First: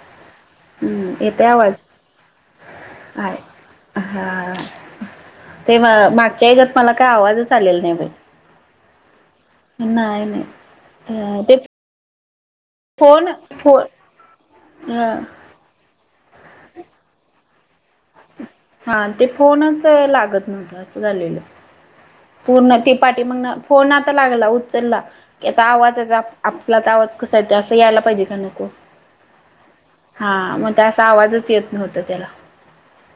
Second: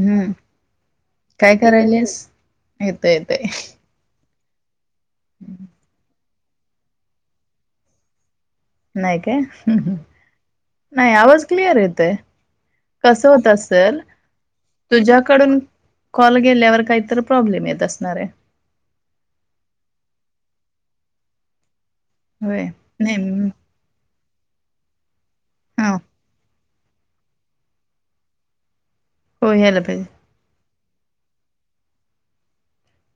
हम्म हम्म येतोय काय आवाज करायलीस. येतं हाय येतंय. हा ते म मागच्या याच्यात मला काय आवाजच आलेला नाही बाई. नाही काय. नाही नाही आवाज ते क्लियर येतोय. कस फोन होत फो असेल तुझ्याकडून कॉल गेल्यावर काहीतर प्रॉब्लेम येत अस हा ते फोनच लागत नव्हता असं झालेलं. होय पूर्ण ती नाही पाठी म, मगन फोन लागला उचलला की आता हा आवाज य आपला तर आवाज कसा येत असं यायला पाहिजे का नको. हो यायला पाहिजे हा मग त्या असा आवाजच येत नव्हता त्याला.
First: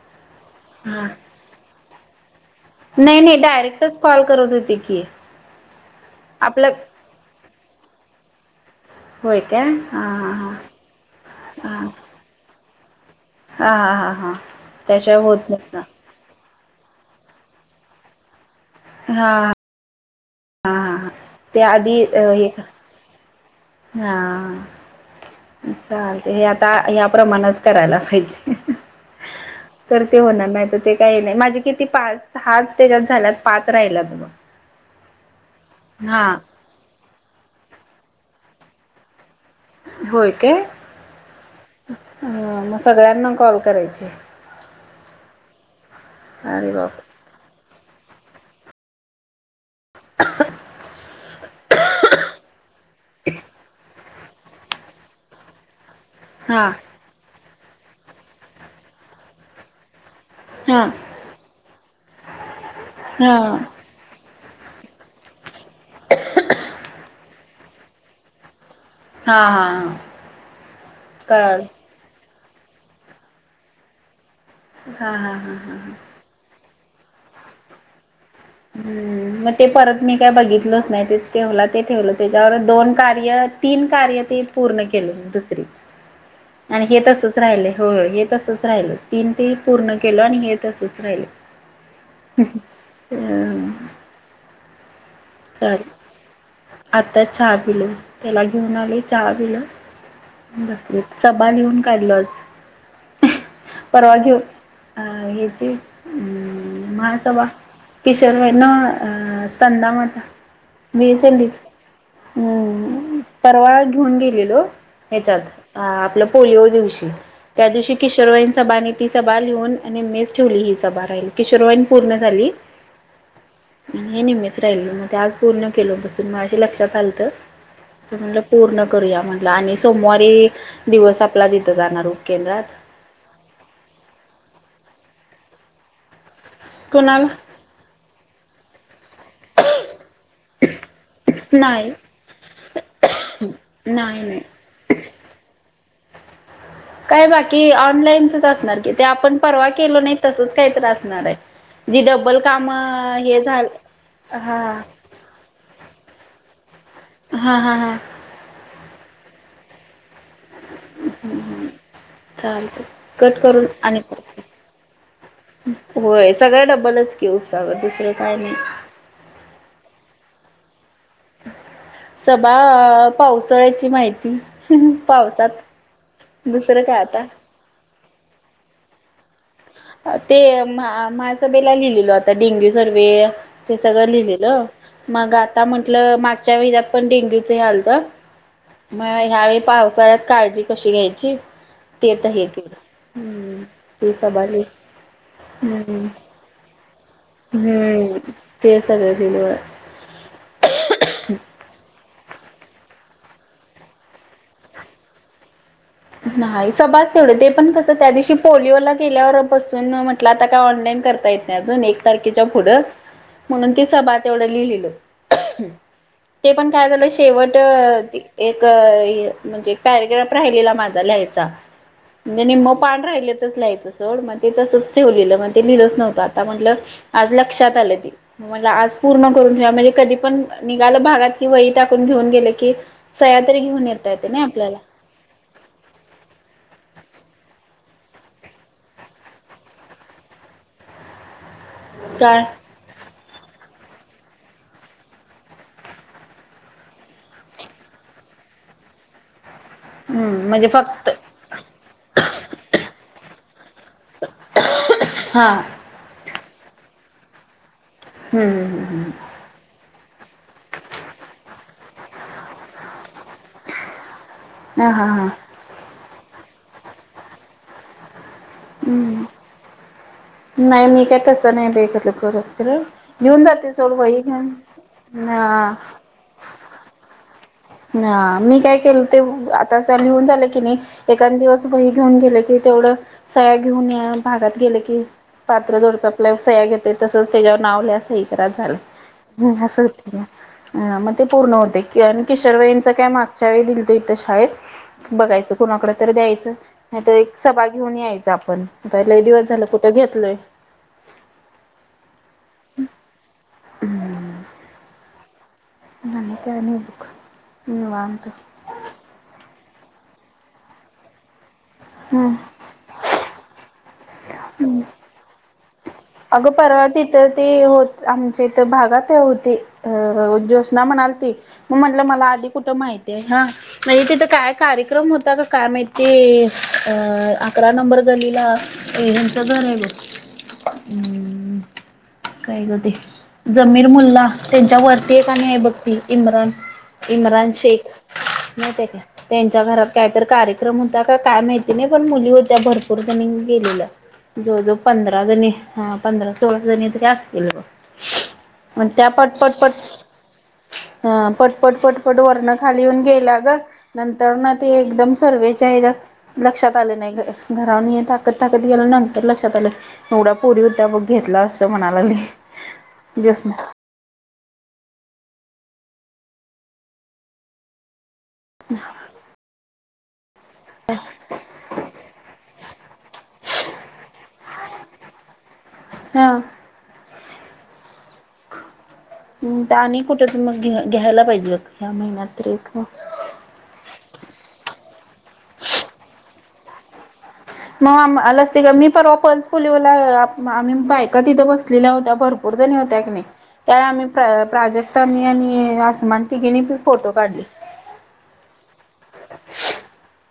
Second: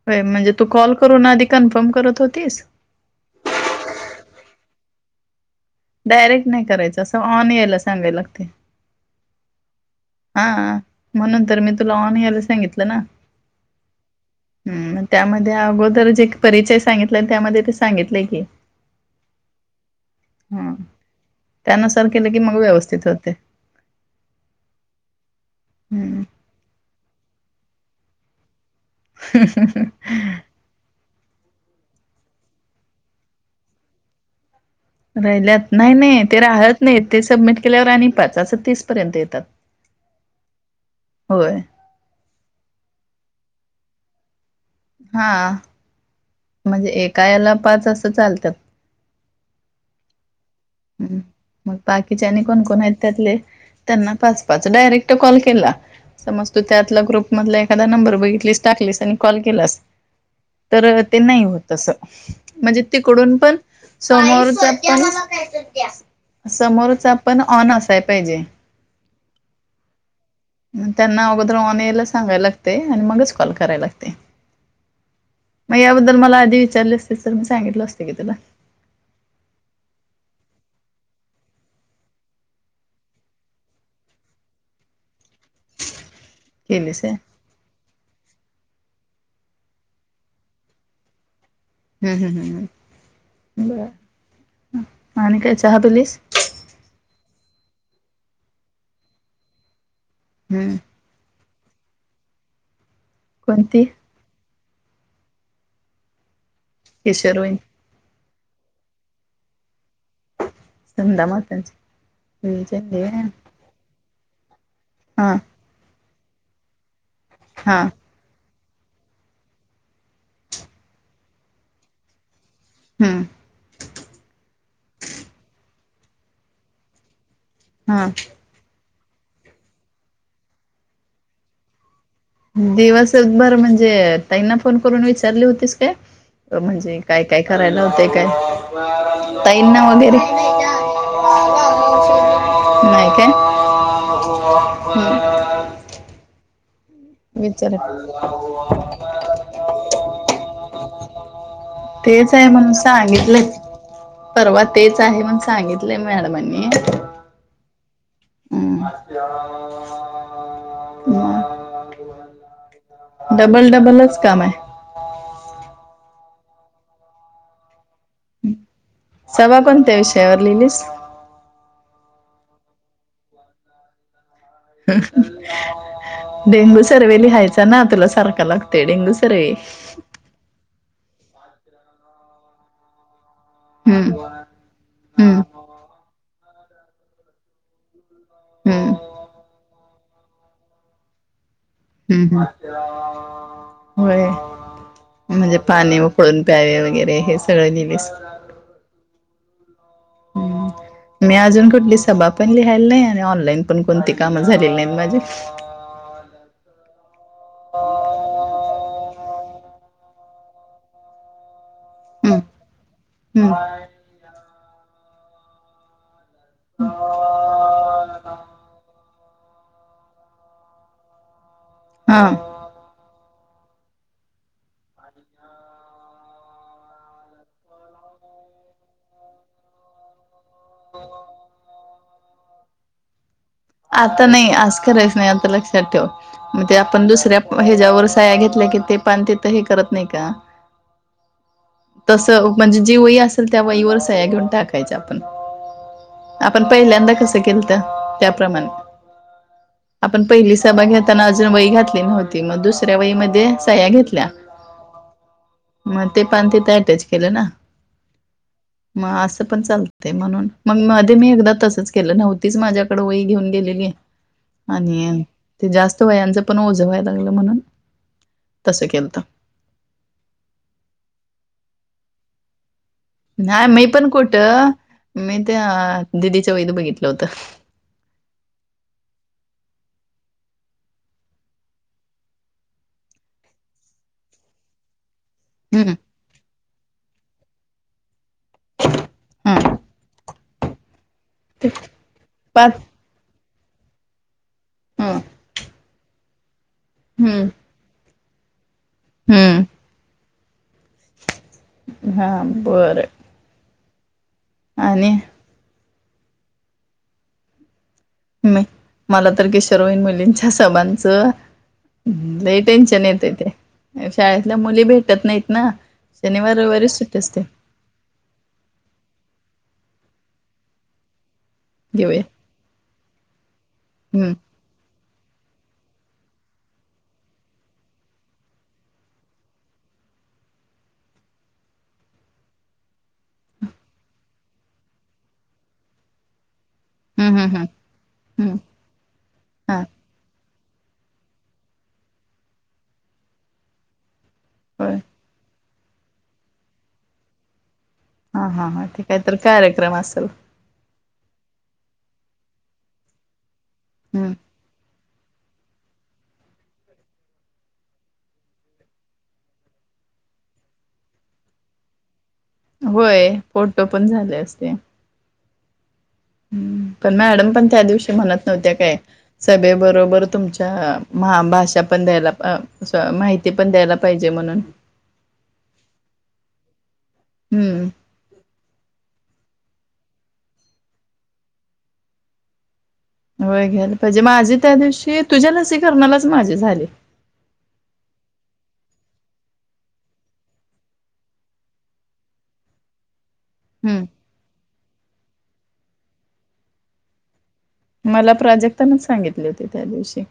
होय म्हणजे तू कॉल हा करून आधी कन्फर्म करत होतीस. नाही नाही डायरेक्टच कॉल करत होते की डायरेक्ट नाही आपलं करायचं, असं ऑन यायला सांगायला लागतय. होय का. हा म्हणून तर मी तुला ऑन यायला सांगितलं ना. हा हा हा हा हम्म त्याशिवाय होत त्यामध्ये नसणार अगोदर जे परिचय सांगितला अन त्यामध्ये ते सांगितलेय हे. हा. हा हा त्या आधी त्यानुसार केलं की हे मग व्यवस्थित होते हा हम्म चालतय आता या प्र्रमाणच करायला पाहिजे. तर ते होणार नाही तर ते. काही नाही माझे किती पाच सहा त्याच्यात झाल्यात पाच राहिलात राहिल्यात नाही नाही ते राहत नाही ते सबमिट केल्यावर आणि पाच असं तीस पर्यंत येतात. होय काय होय अ मग सगळ्यांना कॉल करायची. हा म्हणजे बाप एका याला पाच अस चालत्यात. [inaudible] हम् मग बाकीच्यानी आणि कोण कोण आहेत त्यातले त्यांना पाच पाच डायरेक्ट कॉल केला समज तू हां त्या ग्रुपमध एखादा नंबर बघितलीस, टाकलीस आणि कॉल केलास हां तर ते नाही होत अस. म्हणजे हां तिकडून पण हां समोरच पण समोरचा पण ऑन असाय पाहिजे. हां हां म त्यांना अगोदर कळाल ऑन यायला सांगायला लाग ते आणि मगच कॉल कराय लागते. हा हा हा हा. चाले असते तर मी सांगितलं असते की तुला. हम्म. मग ते परत मी काय बघितलच नाही ते ठेवलं ते ठेवलं त्याच्यावर दोन कार्य तीन कार्य. ते पूर्ण केल दुसरी आणि हे केलीस आहे. तसच राहिलं हो हे तसच राहिल. तीन ते पूर्ण केलं आणि हेेत असच राहिल. हम् हम् हम् हम. हम. आणि काय चहा पलीस. आता चहा पिले त्याला घेऊन आले चहा पिलं हम्म. बसले. लिहून काढलच कोणती परवा घेऊ. ह्याची किशोर मासभा वईन किशोरभईन. स्तंद म. संधा वीरचलीच मातांची हम परवा घेऊन गेली. आप हा प दि हा त्याव क. सभानी ती सभा लिहून आणि मेच ठेवली ही सभा राहिली किशोरवाईन पूर्ण झाली. हम्म हे नि मच राहिल म. पूर्ण केलं होतं सग माझ्या लक्षात आलत, हा म्हणल पूर्ण करूया म्हटलं आणि सोमवारी दिवस आपला तिथं जाणार. उपकेंद्रात दिवसभर म्हणजे, ताईंना फोन करून विचारली होतीस काय? म्हणजे काय कुणाला काय करायला लावत्याय काय? ताईना वगैरे. नाही नाही काय नाही नाही. हम्म काय बाकी विचार ऑनलाईनचच असणार कि, ते आपण परवा केलो नाही, तसच काही आसणारय. जी तेच डब्बल आहे काम म्हणून हे सांगितलंय. झालं. परवा हा तेच आहे म्हणून सांगितले मॅडमांनी, हा हा हा हम्म. ह [unintelligible] ह् चालत कट करून डबल आणि डबलच काम आहे होय सगळ डब्बलच घेऊ सग दिस. सभा पण त्या विषयावर लिहिलीस. सभा पावसाळ्याची माहिती. पावसात डेंगू दुसरं काय सर्वे आता लिहायचा ना तुला. सरकाल लागत हिंगु सर. ते मा माहा सभेला लिहिलेल होता, डेंग्यू सर्वे. ते सगळं हम्म लिहिलेलं, मग हम्म आता म्हटलं मागच्या वेळेला पण डेंग्यूच हे आलत. हम्म मग ह्यावेेळी पावसाळ्यात काळजी कशी घ्यायची. ते तर हम्म हम्म. हे केलं हम्म ते होय. सभाले म्हणजे पाणी हम्म उकळून प्यावे वगैरे. हे सगळं लिहिलीस हम्म ते सगळ दिले. मी अजून कुठलीच सभाप पण लिहायला नाही, आणि ऑनलाईन पण कोणती काम झालेली नाही माझे. नाही सभाच तेवढे ते पण कसं त्या दिवशी पोलिओला गेल्यावर बसून म्हटलं, आता काय ऑनलाईन करता येत नाही अजून, एक हम्म. तारखेच्या पुढं. म्हणून हम्म. तिचं बा तेवढं लिहिलेलं. ते पण काय झालं शेवट एक, म्हणजे पॅरेग्राफ राहिलेला माझा. लिहायचा, हा नाही नाही म पा राहि तर लहायचं सोड, मग ते तंच ठेवलेलं मग ते लिहिलंच नव्हतं, आता म्हटलं आज लक्षात आलं. आज पूर्ण करून ठेवा, म्हणजे कधी पण निघाल भागात की वही टाकून घेऊन गेलं की, सया आता नाही, आज करायच नाही, आता लक्षात ठेव, ते आपण दुसऱ्या ह्याच्यावर साह्या घेतल्या की, ते पान तेथ हे करत नाही का? तस काय म्हणजे जे वई अस त्या वहीवर सया घेऊन टाकायच्या आपण आपण पहिल्यांदा कस केलत त्या प्रमाण. आपण हम्म पहिली म्हणजे सभा फक्त घेताना अजून वय घातली नव्हती मग दुसऱ्या वय म सहाह्या घेतल्या. हा मग ते पान तिथं अटॅच केलं ना? हम्म हम्म हम्म हम ते म्हणून मग मध्ये मी एकदा तसंच केलं नव्हतीच माझ्याकडे वई घेऊन गेल्यानि ह हा आणि हा ते जास्त वह्यांच पण ओझ व्हायला लागलं म्हणून तसं केलं हम्म नाही मी काय तसं नाही ब नाही मी पण कोठं मी त्या ह दिदीच्या वईत बघितलं होतं. ह मी काय केल ते आता लिहून झाले की नाही ए दिवस वही घेऊन गेले की ते तेथोडं सया घेऊन या भागात गेलं की पात्र हम्म जोडपे आपल्या सया्या घेते तसच त्याच्यावर नाव लिहा सही हा हो मग ते पूर्ण होते क पाच किशोरवांच काय मागच्या वेळी दिलतो इथं शाळेत हम्म बघायचं कुणाकड तर द्यायचं नाही तर एक हम्म सभा घेऊन यायच आपण लही दिवस झालं हम्म कुठं घेतलोय? हा बरं. हम्म. आणि आणि काही नाही निवांत. मला तर किशोरवयीन मुलींच्या सामानच हम्म ते टेन्शन येत आहे ते शाळेतल्या मुली भेटत नाहीत ना. अगं शनिवार परवा रविवारी सुट्टी तिथं असते ते होत आमच्या इथ भागात होती. अ उ ज्योशना म्हणालती मग म्हटलं घेऊया. मला आधी कुठं माहिती आहे हा म्हजे तिथे हम्म काय कार्यक्रम हो ता ग काय माहिती की अकरा नंबर लीहीला यांचं घर आहे. [inaudible] काही गते जमीर मुल्ला त्यांच्या वरती एक आणि आहे बघतील इम्रान हम्म इम्रान हम्म हम्म शेख हम्म माहीत आहे का त्यांच्या हा घरात कार्यक्रम. विक्रम होता का काय माहिती नाही पण मुली होत्या भरपूर जणी गेलेल्या जो जव होय पंधरा जणी हा पंधरा, सोळा जणी तरी असतील ब हा हा हा ठीकय तर काय कार्यक्रम असेल. ह पटपट पटपट वरण खाली येऊन गेला ग हम्म नंतर ना ते एकदम सर्वेच्या हेच्या लक्षात आलं नाही घरातून ये टाकत टाकत गेलो ना नंतर लक्षात आलं एवढा. पुरी हो त्या बग घेतला असतं म्हणालागली होय फोटो पण झाले असते. पण मॅडम पण त्या दिवशी म्हणत नव्हत्या काय सगळे बरोबर तुमच्याहा भाषा पण द्यायला माहिती पण द्यायला पाहिजे म्हणून. हा. हम्म. आणि कुठे त मग घ्यायला पाहिजे ह्या महिन्यात तरी होय घ्याला पाहिजे माझी त्या दिवशी तुझ्या लसीकरणालाच माझे झाले. म मलाच तीला मी परवा पल्स फलीवला आम्ही बायक इथं बसलेल्या होत्या भरपूर होत्या हाय की नाही. त्यावे हम्म आम्ही प्राजक्तनी, मी आणि आसमा तिघेनी फोटो काढले. मला प्रोजेक्टनेच सांगितली होती त्या दिवशी.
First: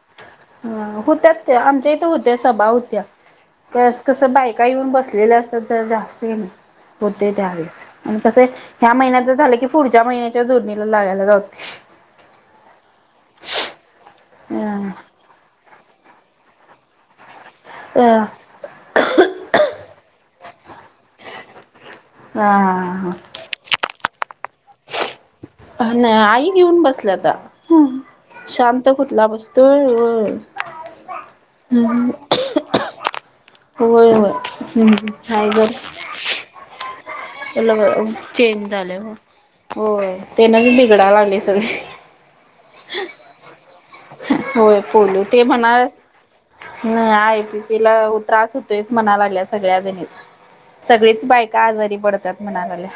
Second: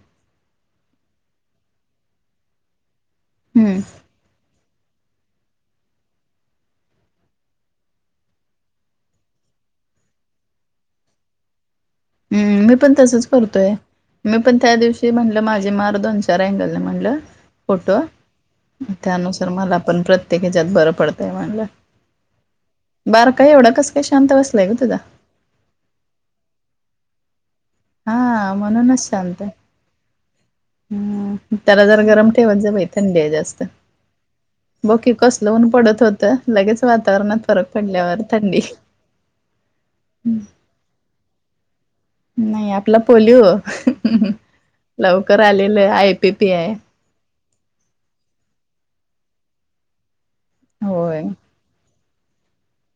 ह होत्या त्या आमच्या इथे होत्या सभा होत्या हम्म कस कस बाय का येऊन बसलेले असतात जर जास्ती होते त्यावेळेस आणि कस ह्या महिन्यात झालं की पुढच्या महिन्याच्या जोडणीला लागायला हम्म मी पण तसच करतोय मी पण त्या अ दिवशी म्हणलं माझी मार दोन, चार आहे त्यालि म्हणलं. फोटो त्यानुसार मला पण प्रत्येक ह्याच्यात बरं पडतंय म्हणलं. हा बारका एवढा कस काय शांत बसलाय ग तुझा? नाही आई घेऊन बसल आता. हम हा शांत म्हणूनच कुठला शांत आहे. बसतोय हम्म त्याला जर गरम ठेवत जा बाई थंडी आहे जास्त. होय होय बकी नाही कसलं ग उन्ह पडत होतं लगेच. वातावरणात फरक पडल्यावर थंडी. चेंज झालं म हो ते नविन बिगडा लागले सगळे नाही आपला पोलीयो. होय फोलू ते पण आहे आय पी पी आय. नाही आहे. तिला त्रास होतोय म्हणा लागल्या सगळ्या जणी होय सगळीच बायका आजारी पडत त्यात म्हना झाले [unintelligible]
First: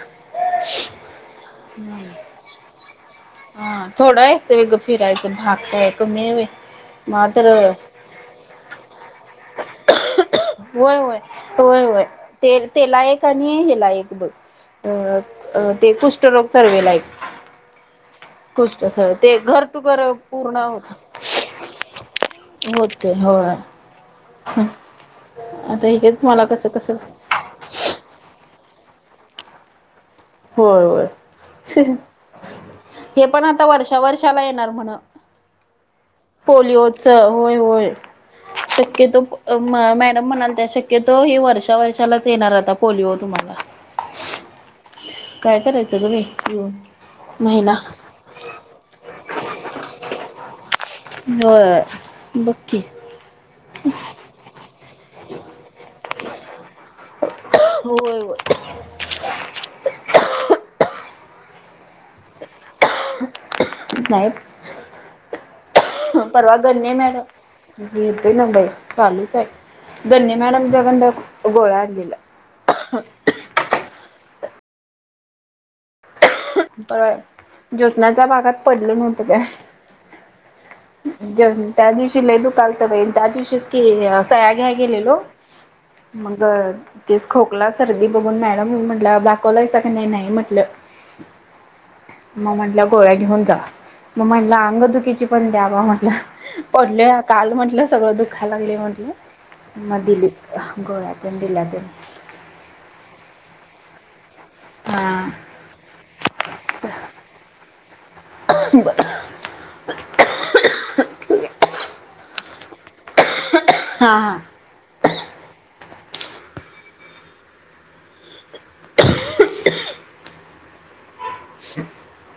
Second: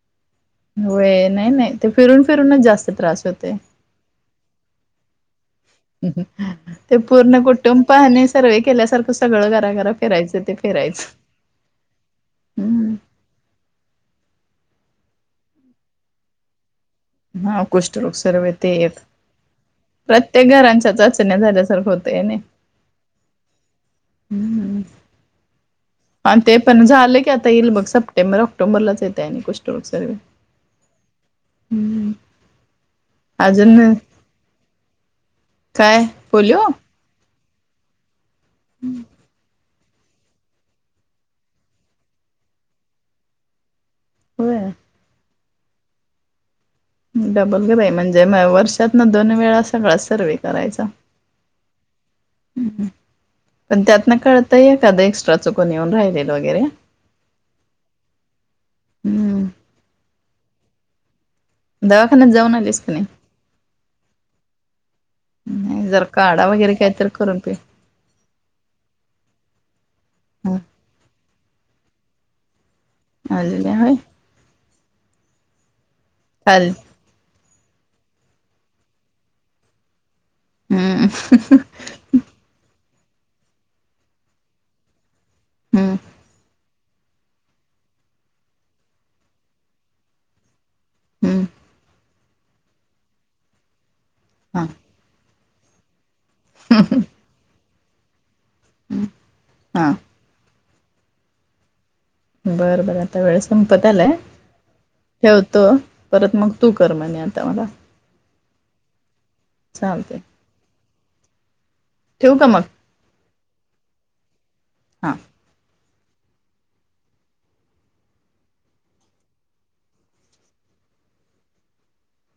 होय नाही नाही ते फिरून फिरूनच जास्त त्रास होतोय. हा थोडाच आहे ग फिरायच भागत्याय. ते पूर्ण कुटुं पाहने सर्वे केल्यासारखं सगळं घराघर फिरायचं ते फिरायचं होय, होय, होय, होय ते हम्म तेला एक आणि हेला एक बघ अ अ ते कुष्ठरोग सर्वे ला एक हा कुष्ठ सर्व ते कुष्ठ येत सर्वे ते घर टू घर प्रत्येक पूर्ण घरांच्या होत चाचण्या झाल्यासारखं होतय नाही होते होय ह अता हेकच आणि ते पण झालं की आता येईल बघ सप्टेंबर ऑक्टोबरलाच येते आणि कुष्टग सर् होर बर. हे पण आता अजून वर्षा वर्षाला येणार म्हण. काय बोलो. पोलिओच होय होय शक्यतो. मॅडम म्हणा त्या शक्यतो हे वर्षा वर्षालाच येणार आता पोलिओ तुम्हाला होय. काय करायचं ग बाई डबल महिना ग बाई म्हणजे वर्षातना दोन वेळा सगळा सर्वे करायचा. होय बक्की पण त्यात ना कळताय? त्या एक्स्ट्रा चुकून येऊन राहिले वगैरे होय, होय, हम्म दवाखान्यात जाऊन आलेस का नाही? नाही नाही जर काढा परवा वगैरे गण नाही काहीतरी करून पी मॅडम गेलतेन बाई चालूच आहे. दन्ने मॅडमच्या कढणं गोळ्या आणलेल्या अज का्या हो चालेल. ब ज्योत्नाच्या भागात पडल नव्हतं काय हम्म त्या दिवशी ल दुकालत बईन त्या दिवशीच के सया घ्या गेलेलो हम्म मग तेच खोकला सर्दी बघून मॅडम म्हटला दाखवलायचा की नाही नाही म्हटलं. हम्म. मग म्हटलं गोळ्या घेऊन जा मग म्हटलं हा अंगदुकीीची पण द्या बा म्हटलं. पडल काल म्हंटलं सगळं दुःखा लागले म्हंटलं हा मग दिलीप गोव्यातून दिलातून बरं बरं आता वेळेस संपत आलाय. हा ठेवतो परत मग तू कर म्हणे आता मला बर. चालते ठेव का मग हां हां. हा. [unintelligible] [unintelligible]